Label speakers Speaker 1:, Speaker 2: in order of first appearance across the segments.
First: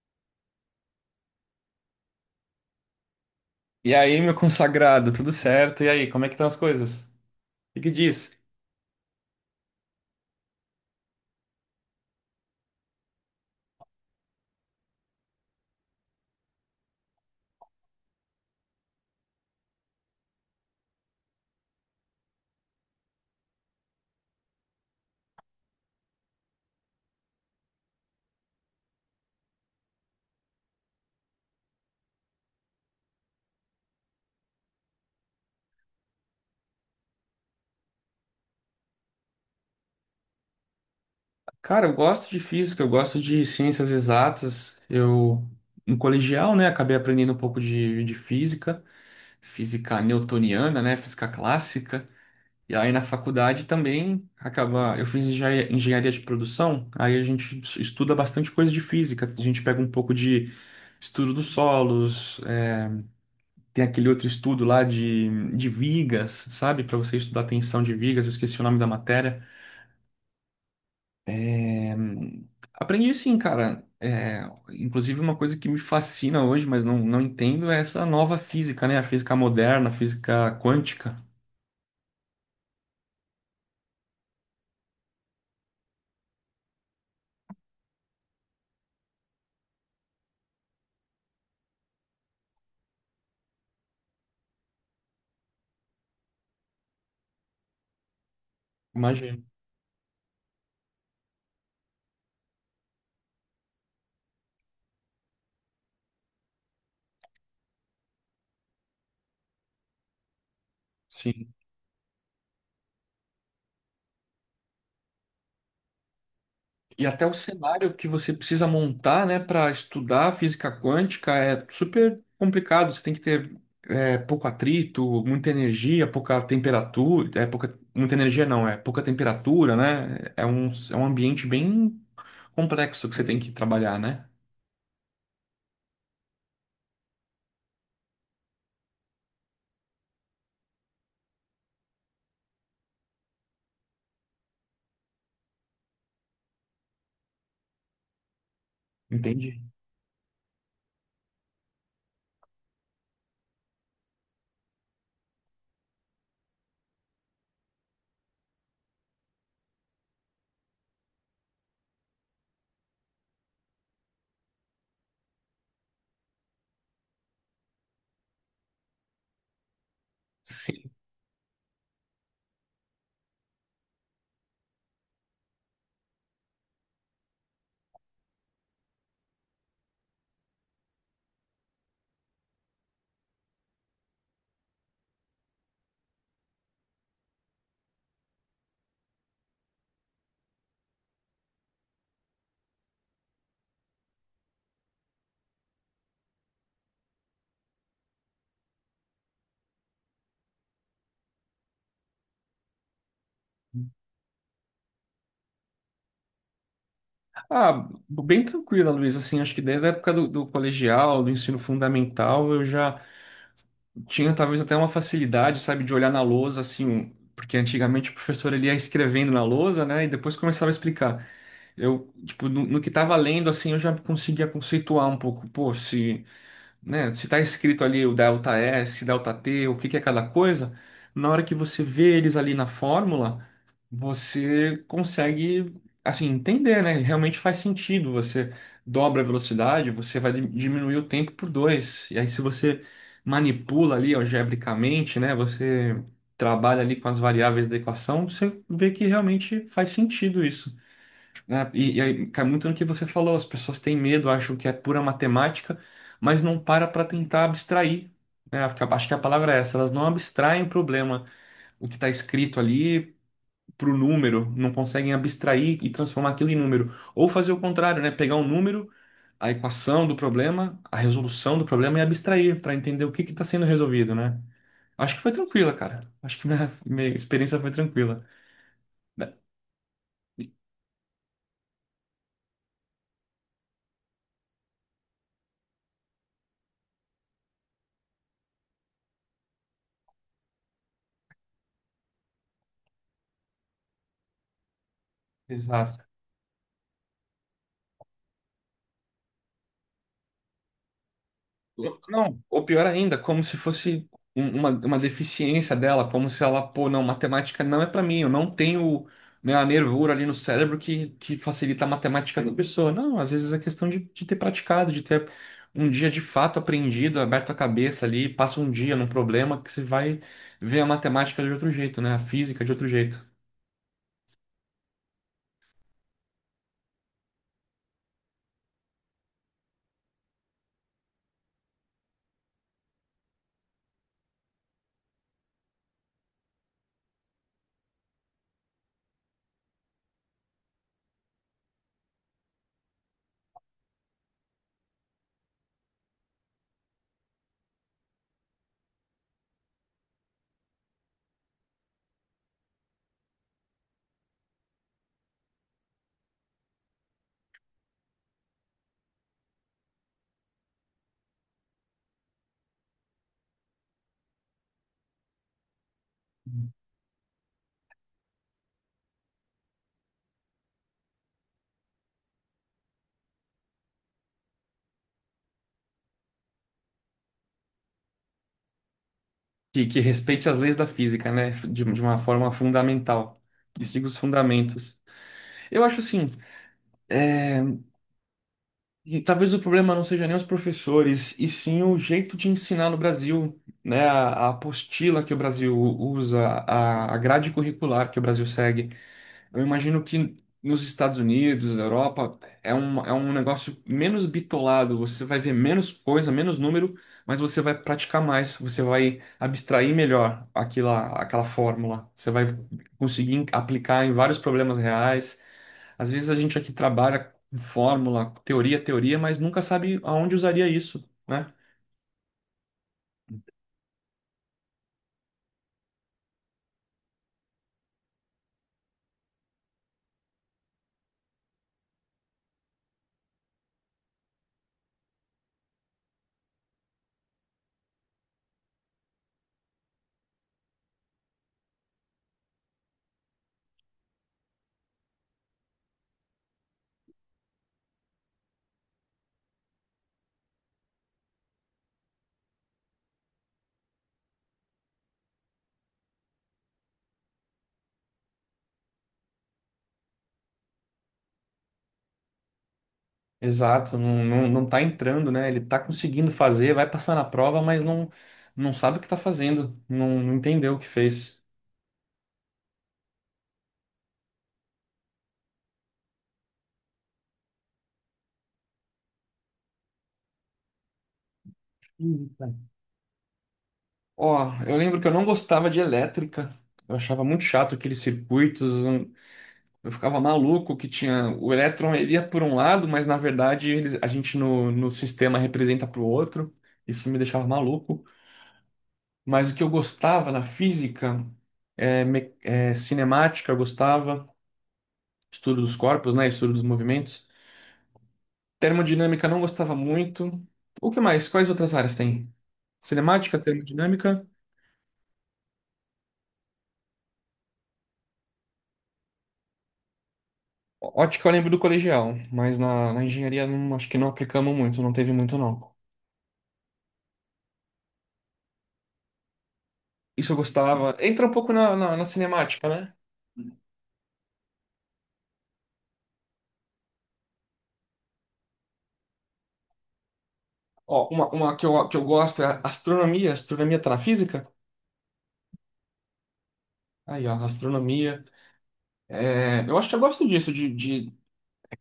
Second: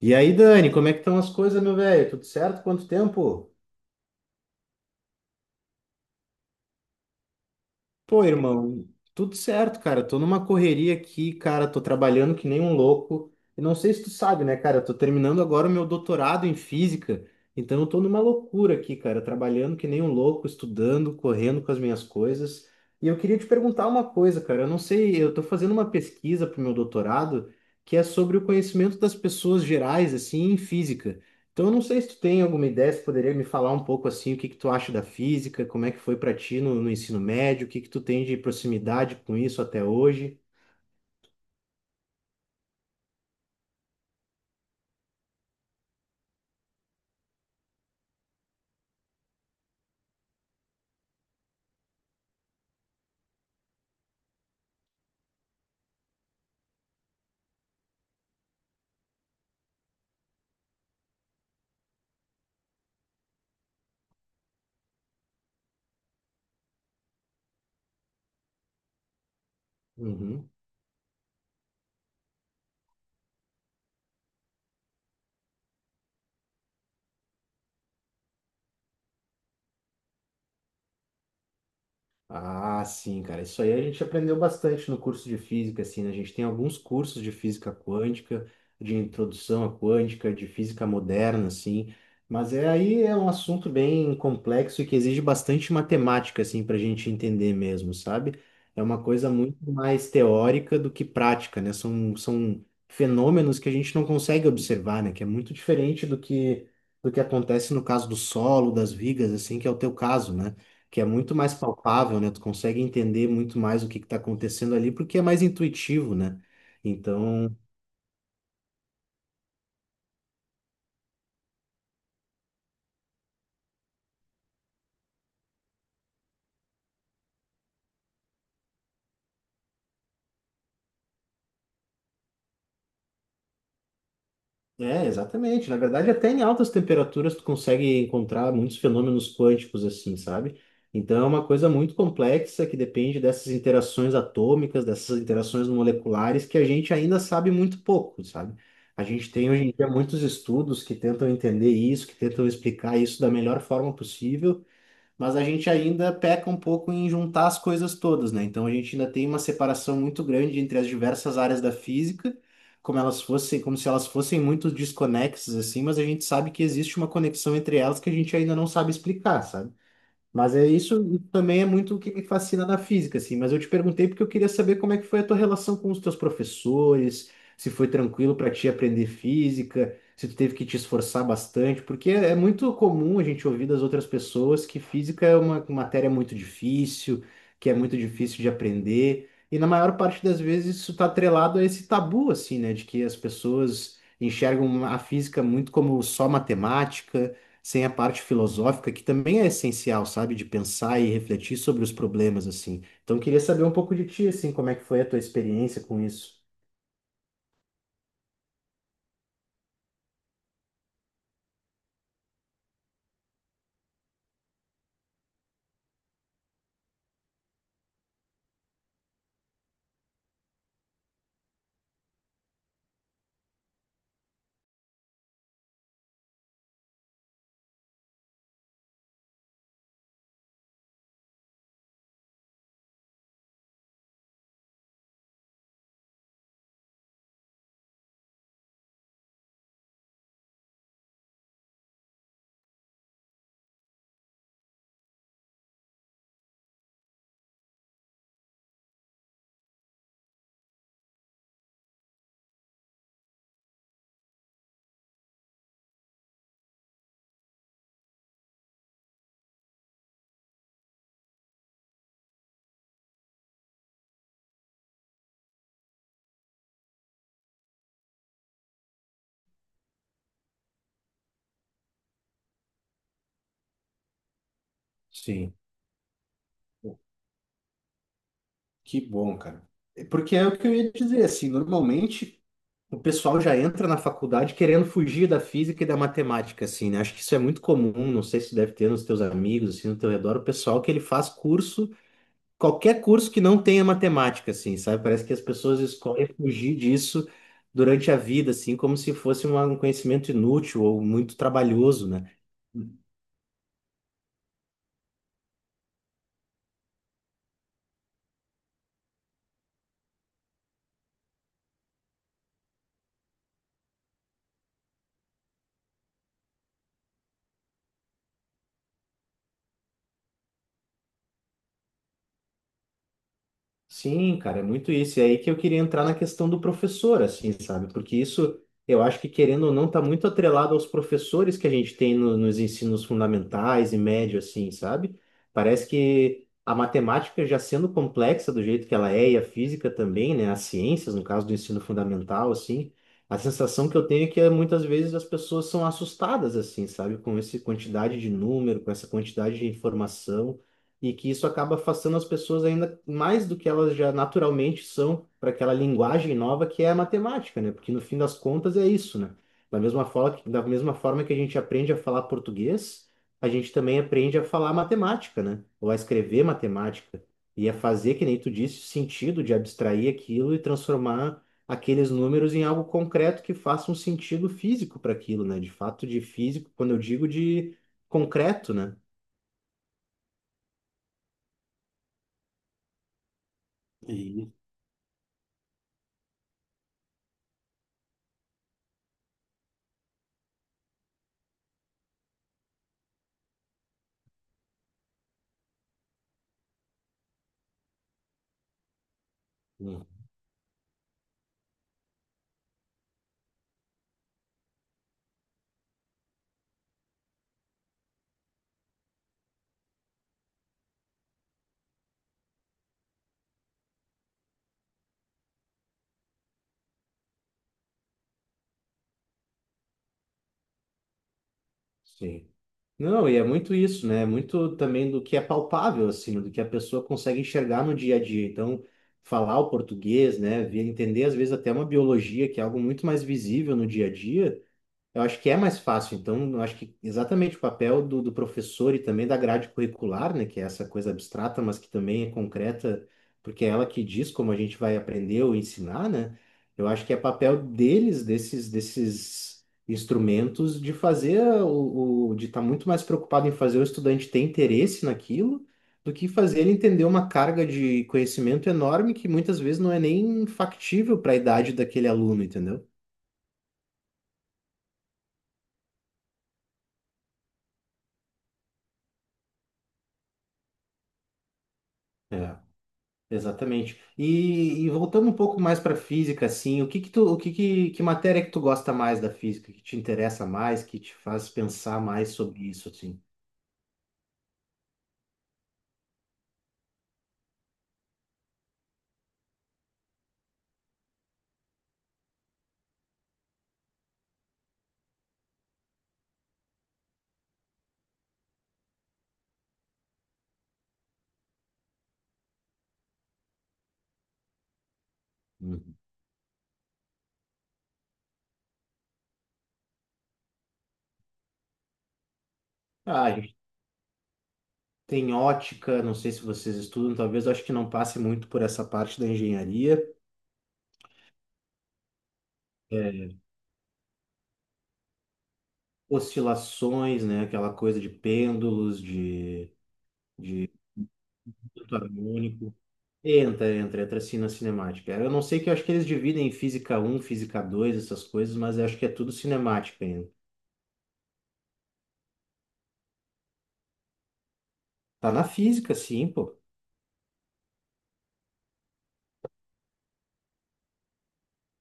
Speaker 1: E aí, Dani, como é que estão as coisas, meu velho? Tudo certo? Quanto tempo?
Speaker 2: E aí, meu consagrado, tudo certo? E aí, como é que estão as coisas? O que que
Speaker 1: Pô,
Speaker 2: diz?
Speaker 1: irmão, tudo certo, cara. Tô numa correria aqui, cara. Tô trabalhando que nem um louco. E não sei se tu sabe, né, cara? Eu tô terminando agora o meu doutorado em física. Então eu tô numa loucura aqui, cara. Trabalhando que nem um louco, estudando, correndo com as minhas coisas. E eu queria te perguntar uma coisa, cara. Eu não sei, eu tô fazendo uma pesquisa pro meu doutorado que é sobre o conhecimento das pessoas gerais, assim, em física. Então, eu não sei se tu tem alguma ideia, se poderia me falar um pouco assim, o que que tu acha da física, como é que foi para ti no ensino médio, o que que tu tem de proximidade com isso até hoje?
Speaker 2: Cara, eu gosto de física, eu gosto de ciências exatas. Eu, no colegial, né, acabei aprendendo um pouco de física, física newtoniana, né, física clássica. E aí, na faculdade também, acaba, eu fiz engenharia de produção, aí a gente estuda bastante coisa de física. A gente pega um pouco de estudo dos solos, tem aquele outro estudo lá de vigas, sabe? Para você estudar tensão de vigas, eu esqueci o nome da matéria.
Speaker 1: Uhum.
Speaker 2: Hum, Aprendi sim, cara. É, inclusive, uma coisa que me fascina hoje, mas não, não entendo, é essa nova física, né? A física moderna, a física quântica.
Speaker 1: Ah, sim, cara. Isso aí a gente aprendeu bastante no curso de física, assim, né? A gente tem alguns cursos de física quântica, de introdução à quântica, de física moderna, assim. Mas aí é um assunto bem complexo e que exige bastante matemática, assim, para a gente entender mesmo, sabe? É uma coisa
Speaker 2: Imagino.
Speaker 1: muito mais teórica do que prática, né? São fenômenos que a gente não consegue observar, né? Que é muito diferente do que acontece no caso do solo, das vigas, assim, que é o teu caso, né? Que é muito
Speaker 2: Sim.
Speaker 1: mais palpável, né? Tu consegue entender muito mais o que está acontecendo ali, porque é mais intuitivo, né?
Speaker 2: E até o
Speaker 1: Então,
Speaker 2: cenário que você precisa montar, né, para estudar física quântica é super complicado. Você tem que ter pouco atrito, muita energia, pouca temperatura. É pouca, muita energia não, é pouca temperatura, né? É um ambiente bem complexo que você tem que trabalhar, né?
Speaker 1: é, exatamente. Na verdade, até em altas temperaturas tu consegue encontrar muitos fenômenos quânticos, assim, sabe? Então, é uma coisa muito complexa que depende dessas interações atômicas, dessas interações moleculares, que a gente ainda sabe muito pouco, sabe? A gente tem
Speaker 2: Entende?
Speaker 1: hoje em dia muitos estudos que tentam entender isso, que tentam explicar isso da melhor forma possível, mas a gente ainda peca um pouco em juntar as coisas todas, né? Então a gente ainda tem uma separação muito grande entre as diversas áreas da física, como se elas fossem muito desconexas assim, mas a gente sabe que existe uma conexão entre elas que a gente ainda não sabe explicar, sabe? Mas é
Speaker 2: Sim.
Speaker 1: isso também é muito o que me fascina na física, assim. Mas eu te perguntei porque eu queria saber como é que foi a tua relação com os teus professores, se foi tranquilo para ti aprender física, se tu teve que te esforçar bastante, porque é muito comum a gente ouvir das outras pessoas que física é uma matéria muito difícil, que é muito difícil de aprender. E na maior parte das vezes isso está atrelado a esse tabu, assim, né, de que as pessoas enxergam a física muito como só matemática sem a parte filosófica, que também é essencial, sabe? De pensar e refletir sobre os problemas, assim. Então, eu queria saber um pouco de ti, assim, como é que foi a tua experiência com isso?
Speaker 2: Ah, bem tranquila, Luiz. Assim, acho que desde a época do colegial, do ensino fundamental, eu já tinha talvez até uma facilidade, sabe, de olhar na lousa, assim, porque antigamente o professor ele ia escrevendo na lousa, né, e depois começava a explicar. Eu, tipo, no que tava lendo, assim, eu já conseguia conceituar um pouco, pô, se né? Se tá escrito ali o delta S, delta T, o que que é cada coisa, na hora que você vê eles ali na fórmula, você consegue, assim, entender, né? Realmente faz sentido. Você dobra a velocidade, você vai diminuir o tempo por dois. E aí, se você manipula ali algebricamente, né? Você trabalha ali com as variáveis da equação, você vê que realmente faz sentido isso, né? E aí cai muito no que você falou, as pessoas têm medo, acham que é pura matemática, mas não para tentar abstrair, né? Acho que a palavra é essa, elas não abstraem o problema, o que está escrito ali para o número, não conseguem abstrair e transformar aquilo em número. Ou fazer o contrário, né? Pegar um número, a equação do problema, a resolução do problema e abstrair para entender o que que está sendo resolvido, né? Acho que foi
Speaker 1: Sim.
Speaker 2: tranquila, cara. Acho que minha,
Speaker 1: Pô,
Speaker 2: minha experiência foi tranquila.
Speaker 1: que bom, cara. É, porque é o que eu ia dizer, assim, normalmente o pessoal já entra na faculdade querendo fugir da física e da matemática, assim, né? Acho que isso é muito comum, não sei se deve ter nos teus amigos, assim, no teu redor, o pessoal que ele faz curso qualquer curso que não tenha matemática, assim, sabe? Parece que as pessoas
Speaker 2: Exato.
Speaker 1: escolhem fugir disso durante a vida, assim, como se fosse um conhecimento inútil ou muito trabalhoso, né?
Speaker 2: Não, ou pior ainda, como se fosse uma deficiência dela, como se ela, pô, não, matemática não é pra mim, eu não tenho, né, a nervura ali no cérebro que facilita a matemática da pessoa. Não, às vezes é questão de ter praticado, de ter um dia de fato aprendido, aberto a cabeça ali, passa um dia num problema que você vai ver a matemática de outro jeito, né, a física de outro jeito.
Speaker 1: Sim, cara, é muito isso. E aí que eu queria entrar na questão do professor, assim, sabe? Porque isso, eu acho que querendo ou não, tá muito atrelado aos professores que a gente tem nos ensinos fundamentais e médio, assim, sabe? Parece que a matemática já sendo complexa do jeito que ela é, e a física também, né? As ciências, no caso do ensino fundamental, assim, a sensação que eu tenho é que muitas vezes as pessoas são assustadas, assim, sabe? Com essa quantidade de número, com essa quantidade de informação e que isso acaba afastando as pessoas ainda mais do que elas já naturalmente são para aquela linguagem nova que é a matemática, né? Porque no fim das contas é isso, né? Da mesma forma que a gente aprende a falar português, a gente também aprende a falar matemática, né? Ou a escrever matemática e a fazer, que nem tu disse, sentido de abstrair aquilo e transformar aqueles números em algo concreto que faça um sentido físico para aquilo, né? De fato, de físico, quando eu digo de concreto, né?
Speaker 2: Que respeite as leis da física, né, de uma forma fundamental, que siga os
Speaker 1: E
Speaker 2: fundamentos. Eu acho assim. é, E talvez o problema não seja nem os professores, e sim o jeito de ensinar no Brasil, né? A apostila que o Brasil usa, a grade curricular que o Brasil segue. Eu imagino
Speaker 1: hum.
Speaker 2: que nos Estados Unidos, na Europa, é um negócio menos bitolado. Você vai ver menos coisa, menos número, mas você vai praticar mais. Você vai abstrair melhor aquela fórmula. Você vai conseguir aplicar em vários problemas reais. Às vezes a gente aqui trabalha com fórmula, teoria, teoria, mas nunca sabe aonde usaria isso, né?
Speaker 1: Sim. Não, e é muito isso, né? É muito também do que é palpável, assim, do que a pessoa consegue enxergar no dia a dia. Então, falar o português, né? Entender, às vezes, até uma biologia, que é algo muito mais visível no dia a dia, eu acho que é mais fácil, então, eu acho que exatamente o papel do professor e também da grade curricular, né, que é essa coisa abstrata, mas que também é concreta, porque é ela que diz como a gente vai aprender ou ensinar, né? Eu acho que é papel deles, desses instrumentos, de fazer de estar muito mais preocupado em fazer o estudante ter interesse naquilo, do que fazer ele entender uma carga de conhecimento enorme que muitas vezes não é nem factível para a idade daquele aluno, entendeu?
Speaker 2: Exato, não, não, não tá entrando, né? Ele tá conseguindo fazer, vai passar na prova, mas não, não sabe o que tá fazendo, não, não entendeu o que fez.
Speaker 1: Exatamente. E voltando um pouco mais para física, assim, o que que tu, que matéria que tu gosta mais da física, que te interessa mais, que te faz pensar mais
Speaker 2: Física.
Speaker 1: sobre isso, assim?
Speaker 2: Ó, eu lembro que eu não gostava de elétrica, eu achava muito chato aqueles circuitos, eu ficava maluco que tinha, o elétron ele ia por um lado, mas na verdade eles, a gente no sistema representa para o outro, isso me deixava maluco. Mas o que eu gostava na física, cinemática, eu gostava, estudo dos
Speaker 1: Uhum.
Speaker 2: corpos, né, estudo dos movimentos. Termodinâmica não gostava muito. O que mais? Quais outras áreas tem?
Speaker 1: Ah, a
Speaker 2: Cinemática,
Speaker 1: gente
Speaker 2: termodinâmica.
Speaker 1: tem ótica, não sei se vocês estudam, talvez eu acho que não passe muito por essa parte da engenharia.
Speaker 2: Ótica eu lembro do colegial, mas na
Speaker 1: É,
Speaker 2: engenharia acho que não aplicamos muito, não teve muito não.
Speaker 1: oscilações, né? Aquela coisa de pêndulos,
Speaker 2: Isso eu
Speaker 1: de
Speaker 2: gostava. Entra um pouco na,
Speaker 1: duto
Speaker 2: na, na cinemática,
Speaker 1: harmônico.
Speaker 2: né?
Speaker 1: Entra assim na cinemática. Eu não sei que eu acho que eles dividem em física um física 2 essas coisas, mas eu acho que é tudo cinemática ainda.
Speaker 2: Ó, uma que eu gosto é a astronomia, astronomia tá na física.
Speaker 1: Tá na física, sim, pô.
Speaker 2: Aí, ó, astronomia. É, eu acho que eu gosto disso, de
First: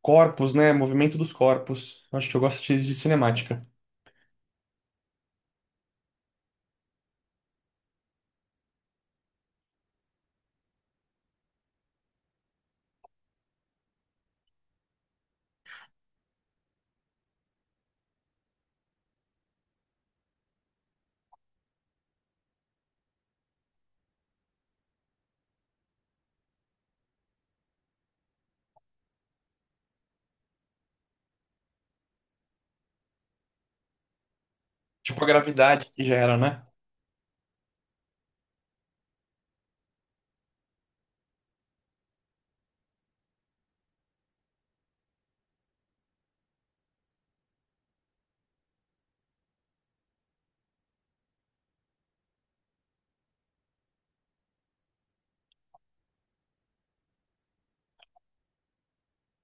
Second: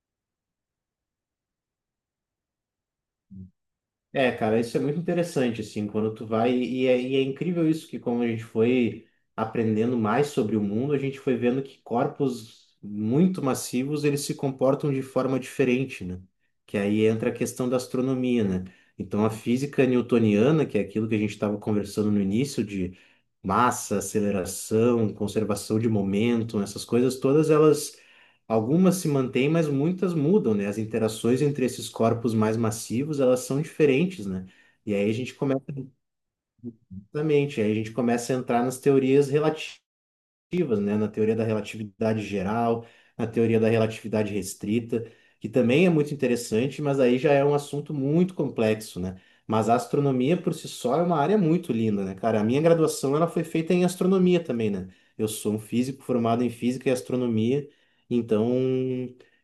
Speaker 2: corpos, né? Movimento dos corpos. Eu acho que eu gosto de cinemática.
Speaker 1: É, cara, isso é muito interessante, assim, quando tu vai. E é incrível isso, que como a gente foi aprendendo mais sobre o mundo, a gente foi vendo que corpos muito massivos, eles se comportam de forma diferente, né? Que aí entra a questão da astronomia, né? Então, a física newtoniana, que é aquilo que a gente estava conversando no início, de massa, aceleração, conservação de momento, essas coisas todas, elas algumas se mantêm, mas muitas mudam, né? As interações entre esses corpos mais massivos, elas são diferentes, né? E aí a
Speaker 2: Tipo a
Speaker 1: gente começa,
Speaker 2: gravidade que gera, né?
Speaker 1: exatamente, aí a gente começa a entrar nas teorias relativas, né? Na teoria da relatividade geral, na teoria da relatividade restrita, que também é muito interessante, mas aí já é um assunto muito complexo, né? Mas a astronomia por si só é uma área muito linda, né, cara? A minha graduação ela foi feita em astronomia também, né? Eu sou um físico formado em física e astronomia, então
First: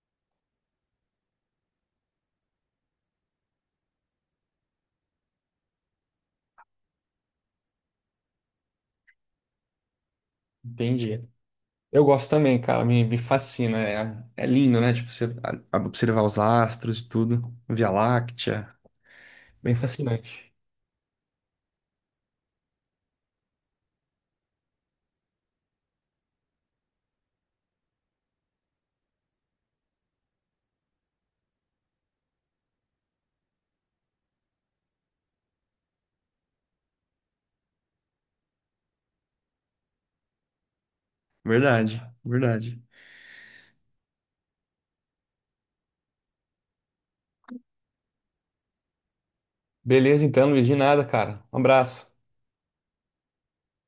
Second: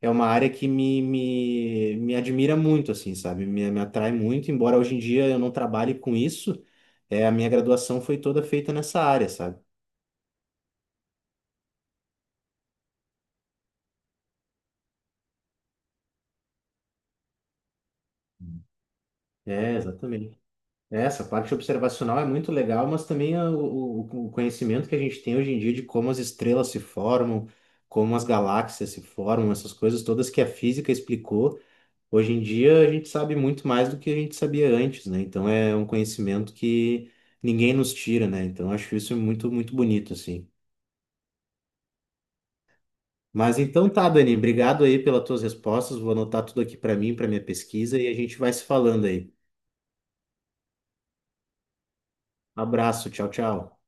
Speaker 1: é uma área que me admira muito, assim, sabe? Me atrai muito, embora hoje em dia eu não trabalhe com isso, é, a minha graduação foi toda feita nessa área, sabe?
Speaker 2: Entendi. Eu gosto também, cara, me fascina. É lindo, né? Tipo, você observar os astros e tudo, Via Láctea. Bem
Speaker 1: É, exatamente.
Speaker 2: fascinante.
Speaker 1: É, essa parte observacional é muito legal, mas também o conhecimento que a gente tem hoje em dia de como as estrelas se formam, como as galáxias se formam, essas coisas todas que a física explicou, hoje em dia a gente sabe muito mais do que a gente sabia antes, né? Então é um conhecimento que ninguém nos tira, né? Então acho isso muito, muito bonito, assim.
Speaker 2: Verdade, verdade.
Speaker 1: Mas então tá, Dani, obrigado aí pelas tuas respostas, vou anotar tudo aqui para mim, para minha pesquisa e a gente vai se falando aí.
Speaker 2: Beleza, então, Luiz, de nada, cara. Um abraço.
Speaker 1: Abraço, tchau, tchau.